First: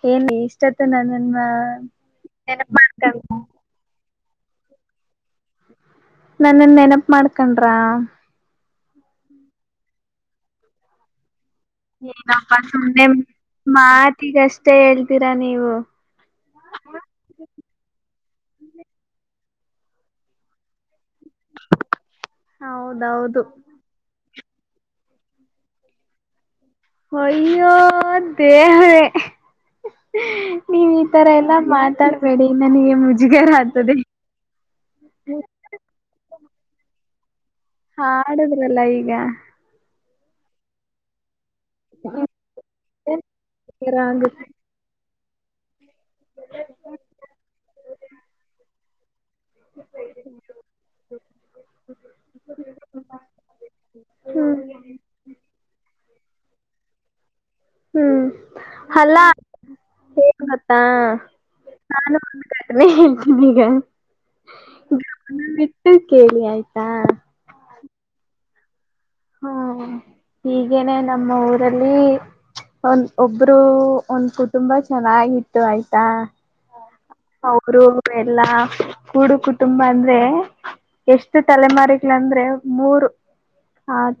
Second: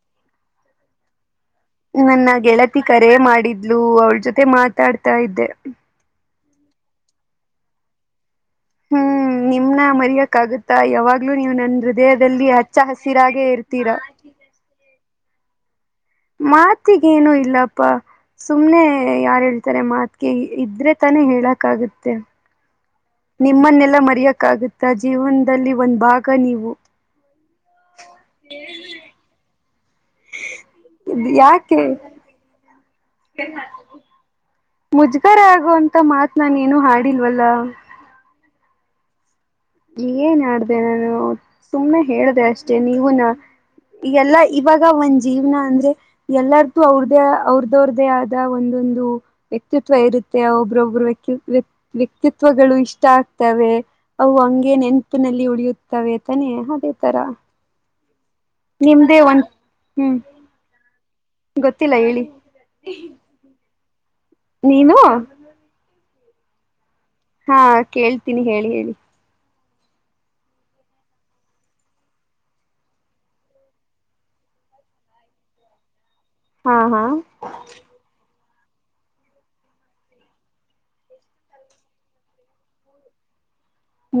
ಹೇಳಿ ನನ್ನ ನೆನಪ್ ಗೆಳತಿ ಕರೆೇ ಮಾಡ್ಕೊಂಡ ಮಾಡಿದ್ಲು ಅವ್ರ ಜೊತೆ ಮತ್ತೆ ಮಾತಾಡ್ತಾ ಇದ್ದೆ ನನ್ನನ್ ನೆನಪ ಮಾಡ್ಕೊಂಡ್ರ ಹ್ಮ್ ನಿಮನ ಮರಿಯಕ್ ಆಗುತ್ತಾ ಯಾವಾಗ್ಲೂ ನೀವು ನನ್ ಹೃದಯದಲ್ಲಿ ಏನಪ್ಪ ಹಚ್ಚ ಸುಮ್ಮನೆ ಹಸಿರಾಗೆ ಇರ್ತೀರಾ ಮಾತಿಗಷ್ಟೇ ಹೇಳ್ತೀರಾ ನೀವು ಮಾತಿಗೇನು ಇಲ್ಲಪ್ಪಾ ಸುಮ್ನೆ ಯಾರ್ ಹೇಳ್ತಾರೆ ಮಾತಿಗೆ ಇದ್ರೆ ತಾನೆ ಹೇಳಕ್ಗುತ್ತೆ ಹೌದೌದು ನಿಮ್ಮನ್ನೆಲ್ಲಾ ಮರೆಯಕ್ ಕಾಗುತ್ತಾ ಜೀವನದಲ್ಲಿ ಒಂದ್ ಭಾಗ ನೀವು ಅಯ್ಯೋ ದೇವರೇ ನೀವ್ ಈ ತರ ಎಲ್ಲಾ ಯಾಕೆ ಮಾತಾಡ್ಬೇಡಿ ನನಗೆ ಮುಜುಗಾರ ಆಗ್ತದೆ ಮುಜ್ಗರ ಆಗುವಂತ ಮಾತ್ ನಾನ ಏನು ಹಾಡಿಲ್ವಲ್ಲಾ ಹಾ ಆಡುದ್ರಲ್ಲ ಈಗ ಏನ್ ನಾನು ಸುಮ್ನೆ ಹೇಳ್ದೆ ಅಷ್ಟೆ ನೀವು ನ ಈಲ್ಲಾ ಆಗುತ್ತೆ ಇವಾಗ ಒಂದ ಜೀವನ ಅಂದ್ರೆ ಎಲ್ಲಾರಿಗೂ ಅವ್ರ್ದೇ ಅವ್ರ್ದವ್ರ್ದೇ ಆದ ಒಂದೊಂದು ವ್ಯಕ್ತಿತ್ವ ಇರುತ್ತೆ ಒಬ್ರೊಬ್ಬರು ವ್ಯಕ್ತ್ ವ್ಯಕ್ತಿತ್ವಗಳು ಇಷ್ಟ ಆಗ್ತವೆ ಅವು ಹ್ಮ್ ಹಾಗಗೆ ನೆನ್ಪಿನಲ್ಲಿ ಉಳಿಯುತ್ತವೆ ತಾನೆ ಅದೇ ತರ ಹ್ಮ್ ನಿಮ್ದೇ ಅಲ್ಲ ಒಂದ ಹ್ಮ್ ಹೇ ಮತ್ತಾ ಗೊತ್ತಿಲ್ಲ ನಾನು ಹೇಳಿ ಮಲ್ಕೊತೀನಿ ಈಗ ನೀನು ಬಿಟ್ಟು ಕೇಳಿ ಆಯ್ತಾ ಹಾ ಕೇಳ್ತೀನಿ ಹೇಳಿ ಹೇಳಿ ಹ್ಮ ಹೀಗೇನೆ ನಮ್ಮ ಊರಲ್ಲಿ ಒಂದ ಒಬ್ರು ಒಂದ ಕುಟುಂಬ ಚೆನ್ನಾಗಿತ್ತು ಆಯ್ತಾ ಹಾ ಹಾ ಅವರು ಎಲ್ಲಾ ಹೂಡು ಕುಟುಂಬ ಅಂದ್ರೆ ಎಷ್ಟು ತಲೆಮಾರಿಗಳಂದ್ರೆ ಮೂರು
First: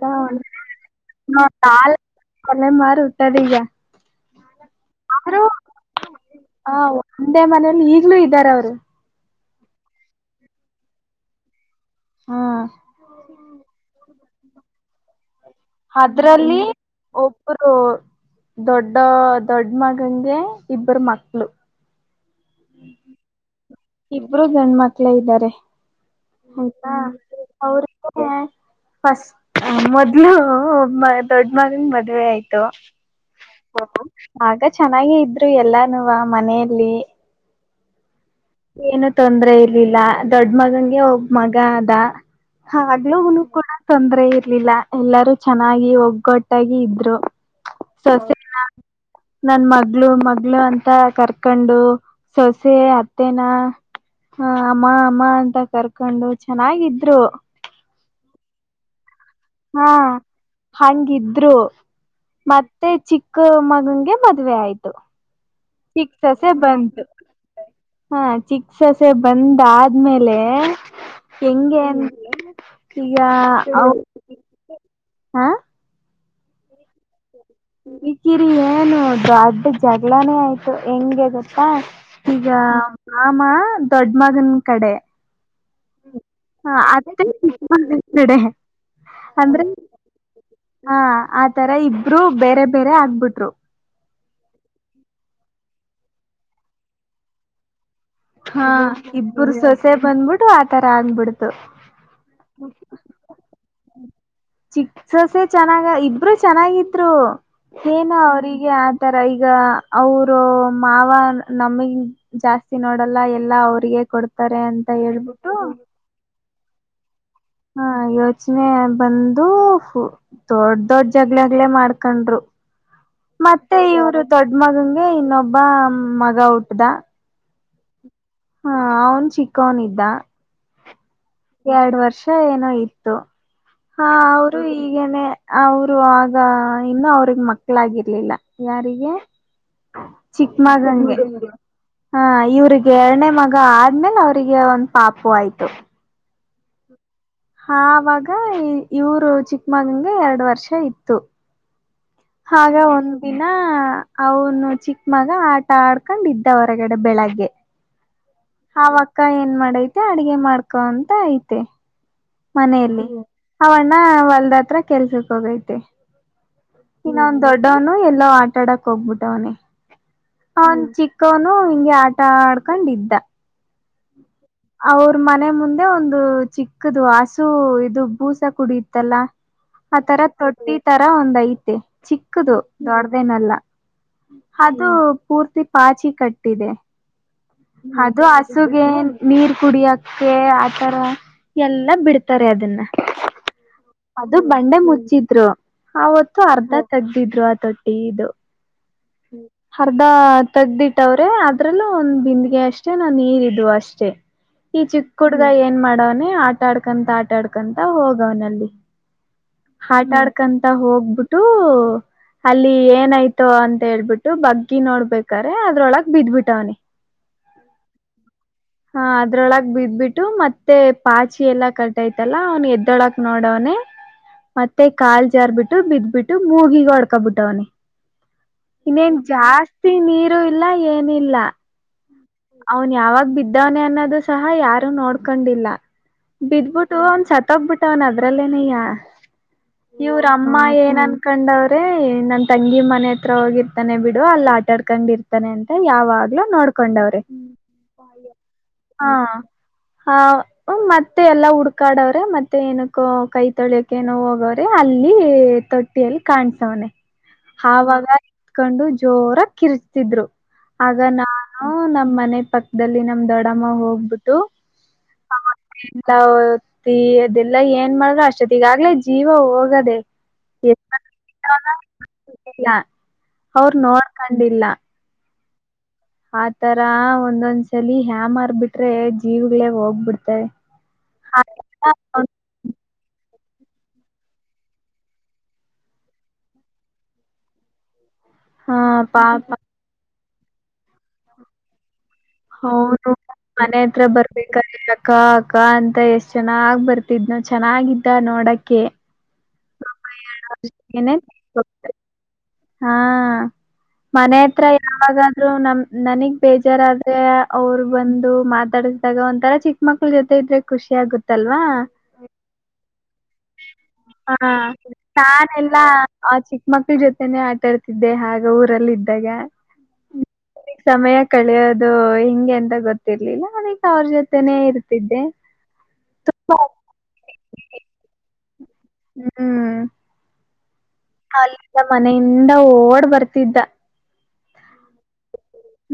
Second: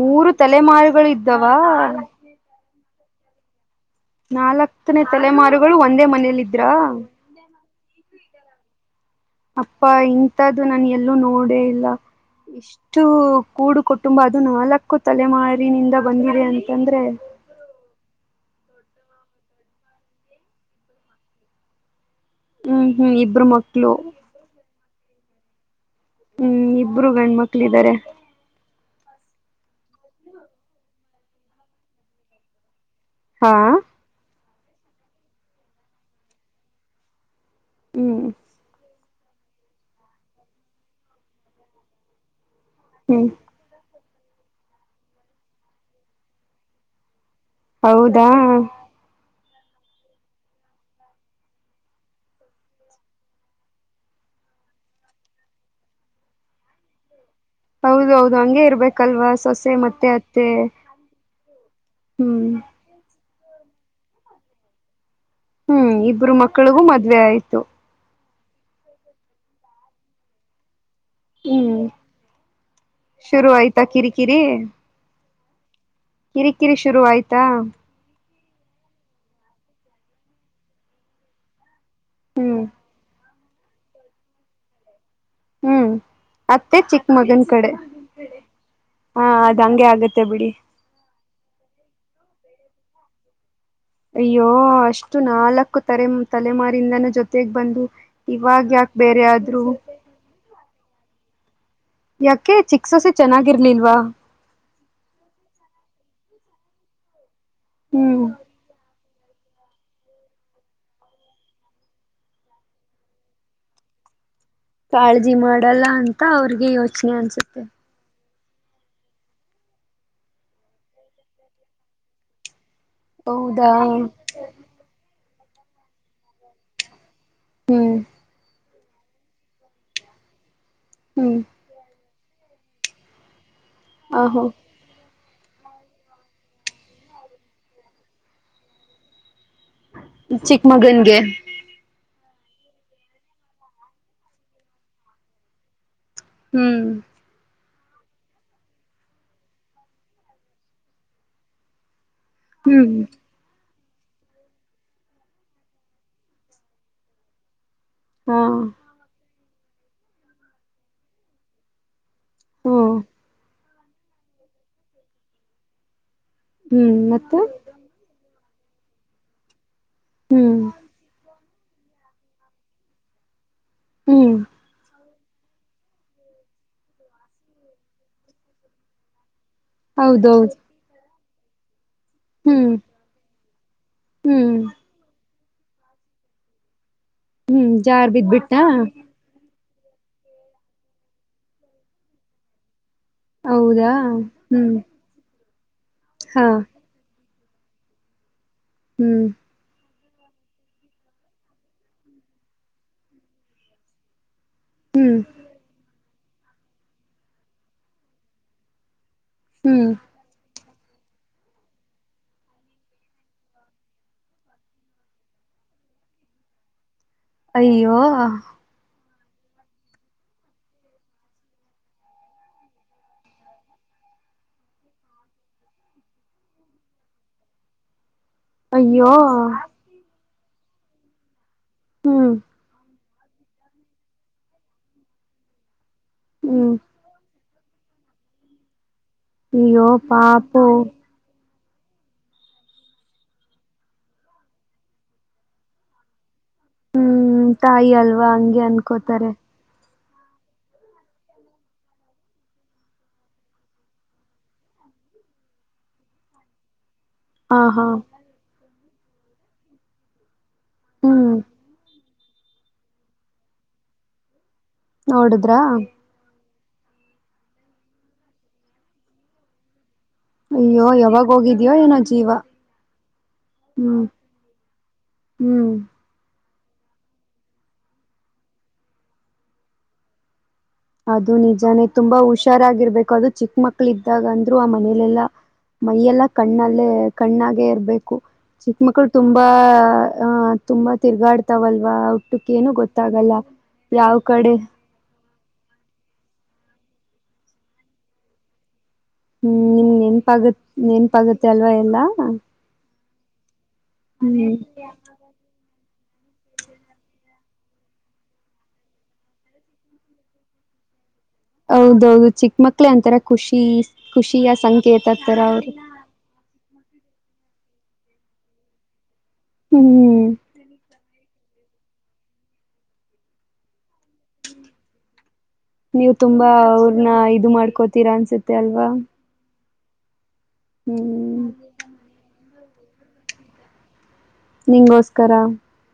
ಮೂರು ತಲೆಮಾರುಗಳು ಇದ್ದಾವ ನಾಲ್ಕು ತಲೆಮಾರಿ ಹುಟ್ಟಿದ ಈಗ ನಲ್ಲತ್ನೆ ಆದ್ರೂ ತಲೆಮಾರುಗಳು ಒಂದೇ ಮನೇಲ್ಲ ಇದ್ರಾ ಹ ಒಂದೇ ಮನೇಲಿ ಈಗ್ಲೂ ಇದ್ದಾರೆ ಅವರು. ಅಪ್ಪಾ ಇಂತದ್ದು ನನ್ ಎಲ್ಲೂ ನೋಡಲೇ ಇಲ್ಲ ಹ್ಮ ಇಷ್ಟು ಕೂಡು ಕುಟುಂಬ ಅದು ನಾಲ್ಕ್ಕು ತಲೆಮಾರಿನಿಂದ ಬಂದಿದೆ ಅಂತಂದ್ರೆ. ಇಬ್ರು ದೊಡ್ಡ ದೊಡ್ಡ ಮಗಂಗೆ ಇಬ್ಬರು ಮಕ್ಳು. ಹ್ಮ್ ಹ್ಮ್ ಇಬ್ಬರು ಮಕ್ಕಳು. ಮಕ್ಕಳೇ ಇದ್ದರೆ ಹೌದ ಇಬ್ರು ಗಂಡ್ಮಕ್ಳ ಇದಾರೆ ಅವರಿಗುವೆ ಫಸ್ಟ್ ಮೊದ್ಲು ದೊಡ್ಡ ಮಗನ ಮದ್ವೆ ಆಯ್ತು ಹಾ ಆಗ ಚೆನ್ನಾಗೆ ಇದ್ರು ಎಲ್ಲಾನೂವ ಮನೆಯಲ್ಲಿ ಹ್ಮ್ ಏನು ತೊಂದ್ರೆ ಇರ್ಲಿಲ್ಲ ದೊಡ್ಡ ಮಗಂಗೆ ಒಬ್ಬ ಮಗ ಆದ ಹ್ಮ್ ಹಗ್್ಲೂನು ಕೂಡ ತೊಂದ್ರೆ ಇರ್ಲಿಲ್ಲ ಎಲ್ಲಾರೂ ಚೆನ್ನಾಗಿ ಒಗ್ಗೊಟ್ಟಾಗಿ ಇದ್ರು ಹೌದಾ ಸೊಸೆನ ನನ್ ಮಗ್ಗಳು ಮಗ್ಗಳು ಅಂತ ಕರ್ಕೊಂಡು ಸೊಸೆ ಅತ್ತ ಮತ್ತೇನಾ ಹ ಅಮ್ಮ ಅಮ್ಮ ಅಂತ ಕರ್ಕೊಂಡು ಚೆನ್ನಾಗಿದ್ರು ಹೌದೌದು ಹಂಗೆ ಇರ್ಬೇಕಲ್ವಾ ಸೊಸೆ ಹಾ ಮತ್ತೆ ಅತ್ತೆ ಹಂಗಿದ್ರು ಹ್ಮ್ ಮತ್ತೆ ಚಿಕ್ ಚಿಕ್ಕ ಮಗನ್ಗೆ ಮದ್ವೆ ಆಯ್ತು ಹ್ಮ್ ಇಬ್ರು ಚಿಕ್ಸೋಸೇ ಮಕ್ಕಳಿಗೂ ಬಂತು ಮದ್ವೆ ಆಯ್ತು ಹಾ ಚಿಕ್ ಸೊಸೆ ಬಂದ ಆದ್ಮೇಲೆ ಹೆಂಗೆ ಹ್ಮ್ ಅಂತೀಯ ಶುರು ಆಯ್ತಾ ಅವ ಕಿರಿಕಿರಿ [inaudible] ಹಾ ಕಿರಿಕಿರಿ ಶುರು ಆಯ್ತಾ ಕಿರಿ ಏನು ದೊಡ್ಡ ಜಗಳಾನೇ ಆಯ್ತು ಹೆಂಗೆ ಗೊತ್ತಾ ಈಗ ಹ್ಮ್ ಮಾಮ ದೊಡ್ಡ ಮಗನ್ ಕಡೆ ಹ್ಮ್ ಚಿಕ್ಕ ಅತ್ತೆ ಮಗನ್ ಕಡೆ ಚಿಕ್ಕಮಗನ್ ಕಡೆ ಹಾ ಅದ್ ಹಂಗೆ ಆಗತ್ತೆ ಬಿಡಿ ಹಾ ಆತರ ಇಬ್ರು ಬೇರೆ ಬೇರೆ ಆಗ್ಬಿಟ್ರು ಅಯ್ಯೋ ಅಷ್ಟು ನಾಲ್ಕು ತಲೆ ತಲೆಮಾರಿಂದನ ಜೊತೆಗ್ ಬಂದು ಇವಾಗ ಹಾ ಯಾಕೆ ಬೇರೆ ಇಬ್ಬರು ಆದ್ರು ಸೊಸೆ ಬಂದುಬಿಟ್ಟು ಆತರ ಆಗ್ಬಿಡ್ತು ಯಾಕೆ ಚಿಕ್ಸೋಸ್ ಚೆನ್ನಾಗಿರ್ಲಿಲ್ವಾ ಚಿಕ್ಸಸೆ ಚೆನ್ನಾಗ ಇಬ್ರುೂ ಚೆನ್ನಾಗಿದ್ರು ಏನು ಹ್ಮ್ ಅವಿಗೆ ಆ ತರ ಈಗ ಈಗ ಅವರು ಮಾವ ನಮಗ್ ಜಾಸ್ತಿ ನೋಡಲ್ಲ ಎಲ್ಲಾ ಅವ್ರಿಗೆ ಕೊಡ್ ಕಾಳಜಿ ಮಾಡಲ್ಲ ಅಂತ ಅವ್ರಿಗೆ ಯೋಚನೆ ಅನ್ಸುತ್ತೆ ಹಾ ಯೋಚನೆ ಯೋಚನೆ ಬಂದು ದೊಡ್ಡ ದೊಡ್ಡ ಜಗಳಗಳೇ ಮಾಡ್ಕೊಂಡ್ರು ಹೌದಾ ಮತ್ತೆ ಇವರು ದೊಡ ಮಗಂಗೆ ಇನ್ನೊಬ್ಬ ಮಗ ಹುಟ್ಟದ ಹ್ಮ್ ಹಾ ಅವನ್ ಚಿಕ್ಕವನ ಇದ್ದ ಹ್ಮ್ ಎರಡು ವರ್ಷ ಏನೋ ಇತ್ತು ಹ ಆಹೋ ಅವರು ಈಗನೆೇ ಅವರು ಆಗ ಇನ್ನ ಅವ್ರಗೆ ಮಕ್ಳಾಗಿರ್ಲಿಲ್ಲ ಯಾರಿಗೆ ಚಿಕ್ಕ ಮಗನಿಗೆ ಹಾ ಇವ್ರಿಗೆ ಎರನೇ ಮಗ ಆದ್ಮೇಲೆ ಅವ್ರಿಗೆ ಒಂದ್ ಪಾಪು ಆಯ್ತು ಹ್ಮ್ ಹ ಆವಾಗ ಇವರು ಚಿಕ್ಕಮಗನ್ಗೆ ಎರಡು ವರ್ಷ ಇತ್ತು ಹಾಗ ಹ್ಮ್ ಒಂದ್ ದಿನ ಅವನು ಚಿಕ್ಕ ಮಗ ಆಟ ಆಡ್ಕೊಂಡಿದ್ದ ಇದ್ದ ಹೊರಗಡೆ ಬೆಳಗ್ಗೆ ಹಾ ಅವ ಅಕ್ಕಾ ಏನ್ ಮಾಡೈತೆ ಅಡಗೆ ಮಾಡ್ಕೊಂಡ ಐತೆ ಹ್ಮ್ ಮನೆಯಲ್ಲಿ ಅವ್ ಅಣ್ಣ ಹೊಲ್ದತ್ರ ಕೆಲ್ಸಕ್ ಹೋಗೈತೆ ಹ್ಮ್ ಇನ್ನ ಒಂದ ಮತ್ತೆ ದೊಡ್ಡವ್ನು ಎಲ್ಲ ಆಟಾಡಕ್ ಹೋಗ್ಬಿಟ್ಟವನೇ ಹ್ಮ್ ಅವಂದ ಚಿಕ್ಕವ್ನು ಹಿಂಗೆ ಆಟ ಆಡ್ಕೊಂಡಿದ್ದ ಹ್ಮ್ ಅವ್ರ ಮನೆ ಮುಂದೆ ಒಂದು ಚಿಕ್ಕದು ಹಸು ಇದು ಬೂಸ ಕುಡಿಯತ್ತಲ್ಲ ಆ ತರ ಹೌದೌದು ತೊಟ್ಟಿ ತರ ಒಂದ್ ಐತೆ ಚಿಕ್ಕದು ಹ್ಮ್ ದೊಡ್ಡದೇನೆಲ್ಲ ಹ್ಮ್ ಅದು ಪೂರ್ತಿ ಪಾಚಿ ಕಟ್ಟಿದೆ ಹ್ಮ್ ಜಾರ್ ಅದು ಬಿದ್ಬಿಟ್ಟ ಹಸುಗೆನ್ ನೀರ್ ಕುಡಿಯಕ್ಕೆ ಆತರ ಎಲ್ಲಾ ಬಿಡ್ತಾರೆ ಅದನ್ನ ಹೌದಾ ಅದು ಹ್ಮ್ ಬಂಡೆ ಮುಚ್ಚಿದ್ರು ಅವತ್ತು ಹಾ ಅರ್ಧ ತೆಗ್ದಿದ್ರು ಆ ತೊಟ್ಟಿ ಇದು ಹ್ಮ್ ಅರ್ಧ ತೆಗ್ದಿಟ್ಟವ್ರೆ ಅದ್ರಲ್ಲೂ ಒಂದ್ ಬಿಂದಿಗೆ ಅಷ್ಟೇ ನಾ ನೀರ ಇದ್ವು ಅಷ್ಟೇ ಈ ಹ್ಮ್ ಚಿಕ್ಕ ಹುಡ್ಗ ಏನ್ ಮಾಡವ್ನ ಆಟಾಡ್ಕಂತ ಆಟಾಡ್ಕಂತ ಹೋಗವ್ನಲ್ಲಿ ಹ್ಮ್ ಆಟಾಡ್ಕಂತ ಹೋಗ್ಬಿಟ್ಟು ಅಲ್ಲಿ ಏನಾಯ್ತೋ ಅಂತ ಹೇಳ್ಬಿಟ್ಟು ಬಗ್ಗಿ ನೋಡ್ಬೇಕ್ರ ಅದ್ರೊಳಗ್ ಬಿದ್ಬಿಟ್ಟವನಿ ಅಯ್ಯೋ ಹಾ ಅದ್ರೊಳಗೆ ಬಿದ್ಬಿಟ್ಟು ಮತ್ತೆ ಪಾಚಿ ಎಲ್ಲಾ ಕಟ್ತಲ್ಲ ಅವ್ನ್ ಎದ್ರೊಳಕ್ ನೋಡವನೇ ಮತ್ತೆ ಕಾಲ್ ಜಾರ್ ಬಿಟ್ಟು ಬಿದ್ಬಿಟ್ಟು ಮೂಗಿಗ ಹೊಡ್ಕಬಿಟ್ಟವನಿ ಅಯ್ಯೋ ಇನ್ನೇನ್ ಜಾಸ್ತಿ ನೀರು ಇಲ್ಲ ಏನ ಇಲ್ಲ ಹ್ಮ್ ಅವನ್ ಯಾವಾಗ ಬಿದ್ದವನೆೆ ಅನ್ನೋದು ಸಹ ಯಾರು ನೋಡ್ಕೊಂಡಿಲ್ಲ ಹ್ಮ್ ಬಿದ್ಬಿಟ್ಟು ಅವನ್ ಸತ್ತೋಗ್ಬಿಟ್ಟ ಅವನ್ ಅದ್ರಲ್ಲೇನಯ್ಯ ಅಯ್ಯೋ ಇವ್ರ ಅಮ್ಮ ಪಾಪು ಏನ್ ಅನ್ಕೊಂಡವರು ಮತ್ತೆ ನನ್ ತಂಗಿ ಮನೆ ಹತ್ರ ಹೋಗಿರ್ತಾನೆ ಬಿಡು ಅಲ್ಲಿ ಆಟಾಡ್ಕೊಂಡ್ ಇರ್ತಾನೆ ಅಂತ ಯಾವಾಗ್ಲೂ ನೋಡ್ಕೊಂಡವ್ರೆ ಹ್ಮ್ ತಾಯಿ ಅಲ್ವಾ ಹಂಗೆ ಹಾ ಅನ್ಕೋತಾರೆ ಹಾ ಮತ್ತೆ ಎಲ್ಲ ಹುಡ್ಕಾಡವ್ರೆ ಮತ್ತೆ ಏನಕ್ಕ ಕೈ ತೊಳಿಯಕೇಏನೋ ಹೋಗೋ್ರೆ ಅಲ್ಲಿ ತೊಟ್ಟಿಯಲ್ಲಿ ಕಾಣ್ಸವನನೆ ಹಾ ಹಾ ಆವಾಗ ಇತ್ಕೊಂಡು ಜೋರ ಕಿರ್ಚ್ತಿದ್ರು ಆಗ ಹ್ಮ್ ನಾನು ನಮ್ಮ ಮನೆ ಪಕ್ಕದಲ್ಲಿ ನಮ್ ದೊಡಮ್ಮ ಹೋಗ್ಬಿಟ್ಟು ನೋಡುದ್ರಾ ಎ ಅದೆಲ್ಲಾ ಏನ್ ಮಾಡ್ರರು ಅಷ್ಟತ್ತ ಈಗಾಗ್ಲೇ ಜೀವ ಹೋಗೋದೆೇ ಅಯ್ಯೋ ಯಾವಾಗ ಹೋಗಿದ್ಯೋ ಏನೋ ಜೀವ ಅವರು ಹ್ಮ್ ನೋಡ್ಕೊಂಡಿಲ್ಲ ಹ್ಮ್ ಆತರ ಒಂದೊಂದ್ಸಲಿ ಹ್ಯಾ ಮಾರ್ಬಿಟ್ರೆ ಜೀವಗಳೇ ಹೋಗ್ಬಿಡ್ತವೆ ಅದು ನಿಜಾನೇ ತುಂಬಾ ಹುಷಾರಾಗಿರ್ಬೇಕ ದು ಚಿಕ್ಕ ಮಕ್ಳ ಇದ್ದಾಗ ಅಂದ್ರು ಆ ಮನೇಲೆಲ್ಲ ಮೈಯೆಲ್ಲಾ ಕಣ್ಣಲ್ಲೇ ಕಣ್ಣಾಗೆ ಇರ್ಬೇಕ ಚಿಕ್ಕ ಹಾ ಮಕ್ಳು ತುಂಬಾ ಪಾಪ ಅ ತುಂಬಾ ತಿರ್ಗಾಡ್ತಾವಲ್ವಾ ಹುಟ್ಟುಕ್ಕ ಏನು ಹೌನು ಗೊತ್ತಾಗಲ್ಲ ಮನೆ ಹತ್ರ ಯಾವ ಕಡೆ ಬರ್ಬೇಕಾಗಿಲಕ್ಕ ಅಕ್ಕ ಅಂತ ಎಷ್ಟ್ ಚೆನ್ನಾಗ್ ಬರ್ತಿದ್ನ ಚೆನ್ನಾಗಿದ್ದ ನೋಡಕೆ ಹ್ಮ್ ನಿಮ್ ನೆನ್ಪಾಗತ್ ನೆನ್ಪ ಆಗತ್ತ ಅಲ್ವಾ ಎಲ್ಲಾ ಹಾ ಮನೆ ಹ್ಮ್ ಹತ್ರ ಯಾವಾಗಾದ್ರೂ ನಮ ನನಗ್ ಬೇಜಾರಾದ್ರೆ ಅವರು ಬಂದು ಮಾತಾಡಿದಾಗ ಒಂಂತರ ಚಿಕ್ಕ ಮಕ್ಳ ಜೊತೆ ಇದ್ರೆ ಖುಷಿ ಆಗುತ್ ಹೌದೌದು ಚಿಕ್ಕ ಮಕ್ಳೇ ಒಂತರ ಖುಷಿ ಹಾ ಖುಷಿಯ ಸಂಕೇತ ತರ ತಾನ ಅವರು ಎಲ್ಲಾ ಆ ಚಿಕ್ಕ ಮಕ್ಳ ಜೊತೆ ಆಟಾಡ್ತಿದ್ದೆ ಆ ಊರಲ್ಲಿ ಇದ್ದಾಗ ಹ್ಮ್ ಸಮಯ ಕಳಿಯೋದು ಹಿಂಗೆ ಎಂತ ಗೊತ್ತಿರ್ಲಿಲ್ಲ ಅದಕ್ಕೆ ಅವ್ರ ಜೊತೆನೇ ಇರ್ತಿದ್ದೆ ನೀವು ತುಂಬಾ ಅವರ್ನ ಇದು ಮಾಡ್ಕೋತೀರಾ ಅನ್ಸುತ್ತೆ ಅಲ್ವಾ ಹ್ಮ್ ಹ್ಮ್ ಅಲ್ಲಿಂದ ಮನೆಯಿಂದ ಓಡ್ ಬರ್ತಿದ್ದ ನಿಗೋಸ್ಕರ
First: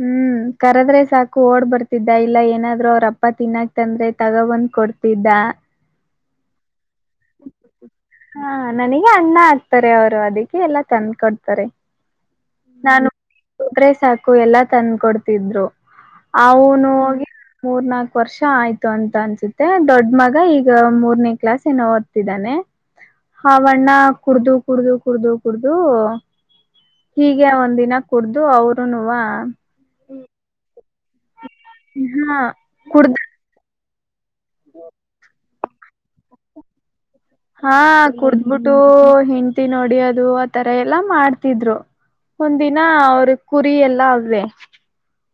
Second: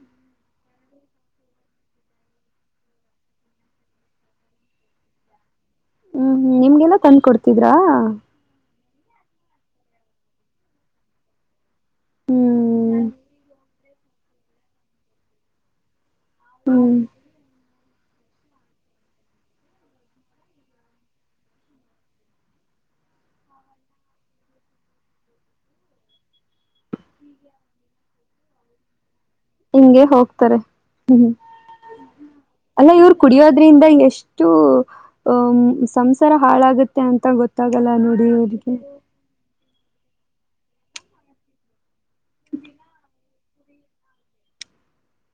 ಹ್ಮ್ ಕರದ್ರೆ ಸಾಕು ಓಡ್ ಬರ್ತಿದ್ದ ಇಲ್ಲ ಏನಾದ್ರು ಅವ್ರ ಅಪ್ಪ ತಿನ್ನಾಕ್ ಅಂದ್ರೆ ತಗ ಬಂದ್ ಕೊಡ್ತ ಬಿದ್ದಾ ಹ್ಮ್ ನಿಮ್ಗೆನೊ ತಂದ್ ಕೊಡ್ತಿದ್ರಾ ಹಾ ನನಗೆ ಅಣ್ಣ ಆಗ್ತಾರೆ ಅವರು ಅದಕ್ಕೆ ಎಲ್ಲ ತಂದ್ ಕೊಡ್ತಾರೆ ಹ್ಮ್ ನಾನು ತೊಗ್ರೆೆ ಸಾಕು ಎಲ್ಲಾ ತಂದ ಕೊಡ್ತಿದ್ರು ಅವ್ನು ಹ್ಮ್ ಹೋಗಿ ಮೂರ್ನಾಕು ವರ್ಷ ಆಯ್ತು ಅಂತ ಅನ್ಸುತ್ತೆ ದೊಡ್ ಮಗ ಈಗ ಮೂರ್ನೇ ಕ್ಲಾಸ್ ಏನೋ ಓದ್ತಿದ್ದಾನೆ ಹಾ ವಣ್ಣ ಕುಡ್ದು ಕುಡ್ದು ಕುಡ್ದು ಕುಡ್ದು ಹೀಗೆ ಒಂದ್ ದಿನ ಕುಡ್ದು ಅವರುನುವ ಹಿಂಗೆ ಹೋಗ್ತಾರೆ ಹ್ಮ್ ಹಾ ಅಲ್ಲ ಇವ್ರು ಕುಡ್ದ ಕುಡಿಯೋದ್ರಿಂದ ಎಷ್ ಟು ಅಂತ ಸಂಸಾರ ಹಾಳಾಗುತ್ ಹಾ ಕುಡ್ದ್ಬಿಟ್ಟು ಹೆಂ ನೊಡಿಯದು ಆತರ ಎಲ್ಲಾ ಮಾಡ್ತಿದ್ರು ಒಂದಿನ ಅವ್ರ ಕುರಿ ಎಲ್ಲ ಅವ್ವೆ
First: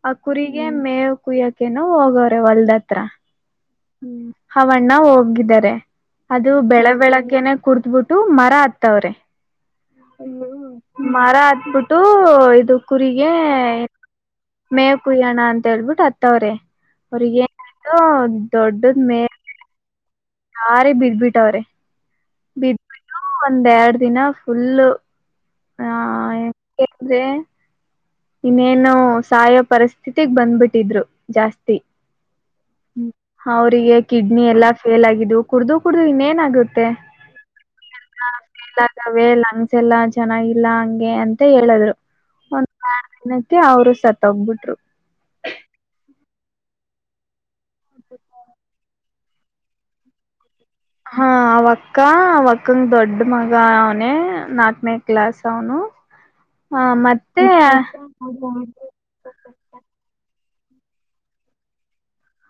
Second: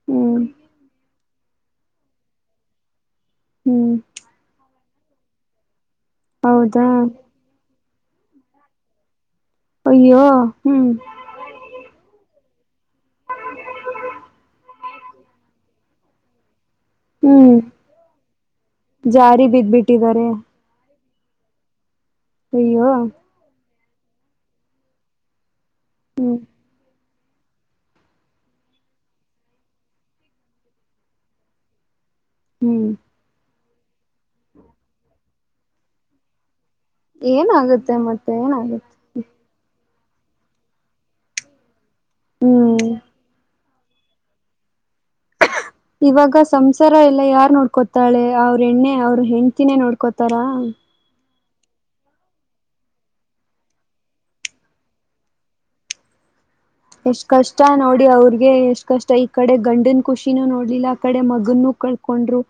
ಆ ಹ್ಮ್ ಕುರಿಗೆ ಮೇವ್ ಕುಯಕ್ ಕೇನೋ ಹೋಗವ್ರೆ ಹೊಲ್ದತ್ರ ಹ್ಮ್ ಹಾವಣ್ಣ ಹೋಗಿದ್ದಾರೆ ಅದು ಹೌದಾ ಬೆಳಗ್ ಬೆಳಗ್ಗೆನೆ ಕುಡ್ದ್ಬಿಟ್ಟು ಮರ ಅತ್ತವ್ರೆ ಅಯ್ಯೋ ಹ್ಮ್ ಮರ ಹತ್ಬಿಟ್ಟು ಇದು ಕುರಿಗೆ ಮೇವ್ ಕುಯ್ಯೋಣ ಅಂತ ಹೇಳ್ಬಿಟ್ಟು ಅತ್ತವ್ರೇ ಹ್ಮ್ ಅವ್ರಗೇನ್ ಆಯ್ತೋ ದೊಡ್ಡದ್ ಮೇಲೆ ಟ್ಟಿದ್ದಾರೆ ಬಿಟ್ಟವ್ರೆ ಬಿಟ್ಬಿಟ್ಟು ಒಂದ್ ಎರಡು ದಿನ ಫುಲ್ ಹ್ಮ್ ಅಂದ್ರೆ ಇನ್ನೇನು ಸಾಯೋ ಪರಿಸ್ಥಿತಿಗ್ ಬಂದ್ಬಿಟ್ಟಿದ್ರು ಜಾಸ್ತಿ ಹ್ಮ್ ಅವ್ರಿಗೆ ಕಿಡ್ನಿ ಎಲ್ಲಾ ಫೇಲ್ ಆಗಿದ್ದು ಕುಡ್ದು ಕುಡ್ದು ಇನ್ನೇನಾಗು ತ್ತೆ ಏನಾಗುತ್ತೆ ಮತ್ತೆ ಏನಾಗುತ್ತೆ ಲಂಗ್ಸ ಎಲ್ಲ ಚೆನ್ನಾಗಿಲ್ಲ ಹಂಗೆ ಅಂತ ಹೇಳಿದ್ರು ಒಂದ್ ಹ್ಮ್ ಎರಡ್ ದಿನಕ್ಕೆ ಅವರು ಸತ್ತೋಗ್ಬಿಟ್ರು ಇವಾಗ ಸಂಸಾರ ಎಲ್ಲ ಯಾರ್ನೋಡ್ಕೋತಾಳೆ ಅವ್ರ ಎಣ್ಣೆ ಅವ್ರ ಹೆಂಡ್ತಿನೇ ನೋಡ್ಕೋತಾರ ಹ ಆವಕ್ಕ ಆವಕ್ಕಂಗ ದೊಡ್ಡ ಮಗ ಅವ್ನೆ ನಾಕನೇ ಕ್ಲಾಸ್ ಅವನು ಹ ಎಷ್ಟ್ ಕಷ್ಟ ನೋಡಿ ಅವ್ರಗೆ ಎಷ್ಟ್ ಮತ್ತೆ ಕಷ್ಟ ಈ ಕಡೆ ಗಂಡನ ಖುಷಿನೂ ನೋಡ್ ಲಿಲ್ಲ ಆ ಕಡೆ ಮಗನ್ನು ಕಳ್ಕೊಂಡ್ರು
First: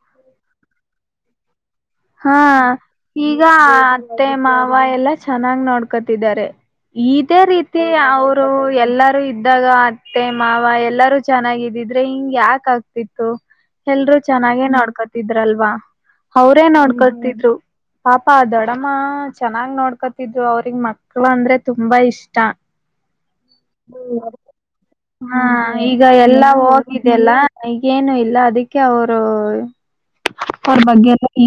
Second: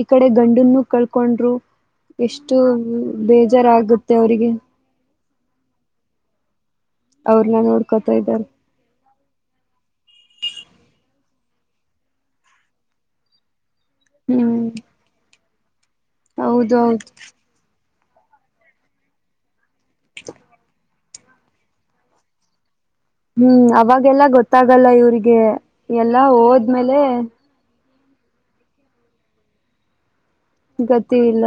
ಈ ಕಡೆ ಗಂಡನ್ನು ಕಳ್ಕೊಂಡ್ರು ಹಾ ಎಷ್ಟು ಈಗ ಬೇಜಾರಾಗುತ್ತೆ ಅತ್ತೆ ಅವ್ರಿಗೆ ಮಾವ ಎಲ್ಲಾ ಚೆನ್ನಾಗ್ ನೋಡ್ಕೊತಿದ್ದಾರೆ ಇದೇ ಅವ್ರನ್ನ ರೀತಿ ನೋಡ್ಕೊತಾ ಇದ್ದಾರೆ ಅವರು ಎಲ್ಲಾರೂ ಇದ್ದಾಗ ಅತ್ತೆ ಮಾವ ಎಲ್ಲಾರೂ ಚೆನ್ನಾಗಿದಿದ್ರೆ ಹಿಂಗ ಯಾಕ ಆಗ್ತಿತ್ತು ಎಲ್ರು ಹ್ಮ್ ಚೆನ್ನಾಗೇ ನೋಡ್ಕೋತಿದ್ರಲ್ವಾ ಅವ್ರೇ ಹೌದು ಹೌದು ನೋಡ್ಕೊತಿದ್ರು ಪಾಪಾ ದೊಡಮ್ಮ ಚ ಚನ್ನಾಗ್ ನೋಡ್ಕೊತಿದ್ರು ಅವ್ರಿಗ್ ಮಕ್ಳು ಅಂದ್ರೆ ತುಂಬಾ ಇಷ್ಟ ಹ್ಮ್ ಅವಾಗೆಲ್ಲ ಗೊತ್ತಾಗಲ್ಲ ಇವ್ರಿಗೆ ಹಾ ಈಗ ಎಲ್ಲಾ ಹೋಗಿದೆಲ್ಲ ಏನು ಇಲ್ಲ ಅದಕ್ಕೆ ಅವ್ರು ಗತಿ ಇಲ್ಲ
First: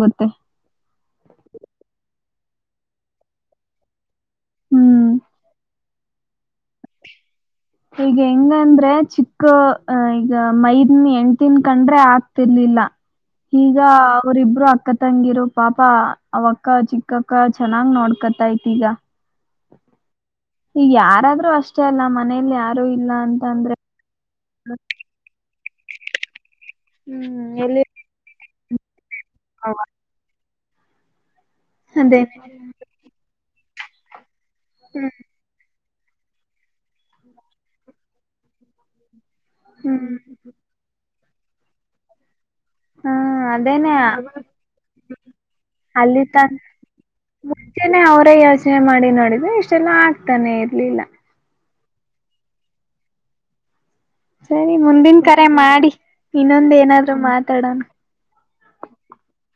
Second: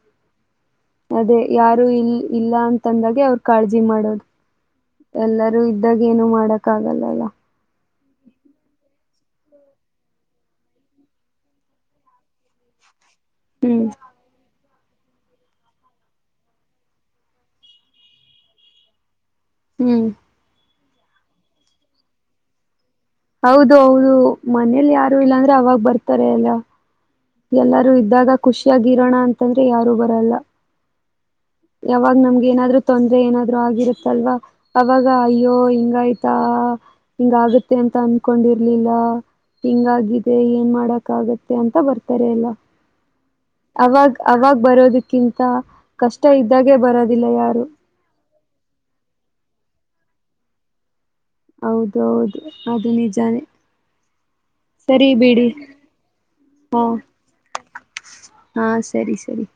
ಮತ್ತೆ ಅದೇ ಯಾರು ಇಲ್ ಇಲ್ಲ ಅಂತಂದಾಗೆ ಅವ್ರ ಕಾಳಜಿ ಮಾಡೋದು ಹ್ಮ್ ಎಲ್ಲರೂ ಇದ್ದಾಗ ಏನು ಮಾಡಕ್ ಆಗಲ್ಲಲ್ಲ ಈಗ ಹೆಂಗ ಅಂದ್ರೆ ಚಿ ಕ್ಕ ಈಗ ಮೈದನ್ ಹೆಂಡ್ತೀನ್ ಕಂಡ್ರೆ ಆಗ್ತಿರ್ಲಿಲ್ಲ ಈಗ ಹ್ಮ್ ಅವರಿಬ್ರು ಅ ಅಕ್ಕ ತಂಗಿರು ಪಾಪ ಆವಕ್ಕ ಚಿಕ್ಕಕ್ಕ ಚೆನ್ನಾಗ್ ನೋಡ್ಕತೈತಿಗ ಹ್ಮ್ ಈಗ ಯಾರಾದ್ರೂ ಅಷ್ಟೇ ಅಲ್ಲ ಮನೇಲಿ ಯಾರು ಇಲ್ಲ ಅಂತ ಹೌದು ಅಂದ್ರೆ ಹೌದು ಮನೇಲಿ ಯಾರು ಇಲ್ಲ ಅಂದ್ರೆ ಅವಾಗ ಬರ್ತಾರೆ ಎಲ್ಲ ಹ್ಮ್ ಎಲ್ಲಿ ಎಲ್ಲಾರೂ ಇದ್ದಾಗ ಖುಷಿಯಾಗಿ ಇರೋಣ ಅಂ ಂತಂದ್ರೆ ಯಾರು ಬರಲ್ಲ ಯಾವಾಗ ಅದೇ ನಮ್ಗೆ ಏನಾದ್ರು ಹ್ಮ್ ತೊಂದ್ರರೆ ಏನಾದ್ರು ಆಗಿರುತ್ತ ಅಲ್ವಾ ಅವಾಗ ಅಯ್ಯೋ ಇ ಹಂಗ ಆಯ್ತಾ ಹಿಂಗ ಆಗತ್ತೆ ಅಂತ ಅನ್ಕೊಂಡಿರ್ಲಿಲ್ಲ ಹ್ಮ್ ಹಿಂಗಾಗಿದೆ ಏನ್ ಮಾಡಕ್ ಆಗತ್ತೆ ಅಂತ ಬರ್ತಾರೆ ಎಲ್ಲ ಹಾ ಅದೇನೇ ಅವಾಗ್ ಅವಾಗ ಬರೋದಕ್ಕಿಂತ ಕಷ್ಟ ಅಲ್ಲಿ ತನ್ ಇದ್ದಾಗೆ ಬರೋದಿಲ್ಲ ಯಾರು ಮುಂಚೆನೆ ಅವರೇ ಯೋಚನೆ ಮಾಡಿ ನೋಡಿದ್ರೆ ಇಷ್ಟೆಲ್ಲ ಆಗ್ತಾನೆ ಇರ್ಲಿಲ್ಲ ಹೌದ ಹೌದು ಅದು ನಿಜಾನೇ ಸರಿ ಮುಂದಿನ ಕರೆ ಮಾಡಿ ಇನ್ನೊಂದ ಹಾ ಏನಾದ್ರು ಮಾತಾಡೋಣ ಹಾ ಸರಿ ಸರಿ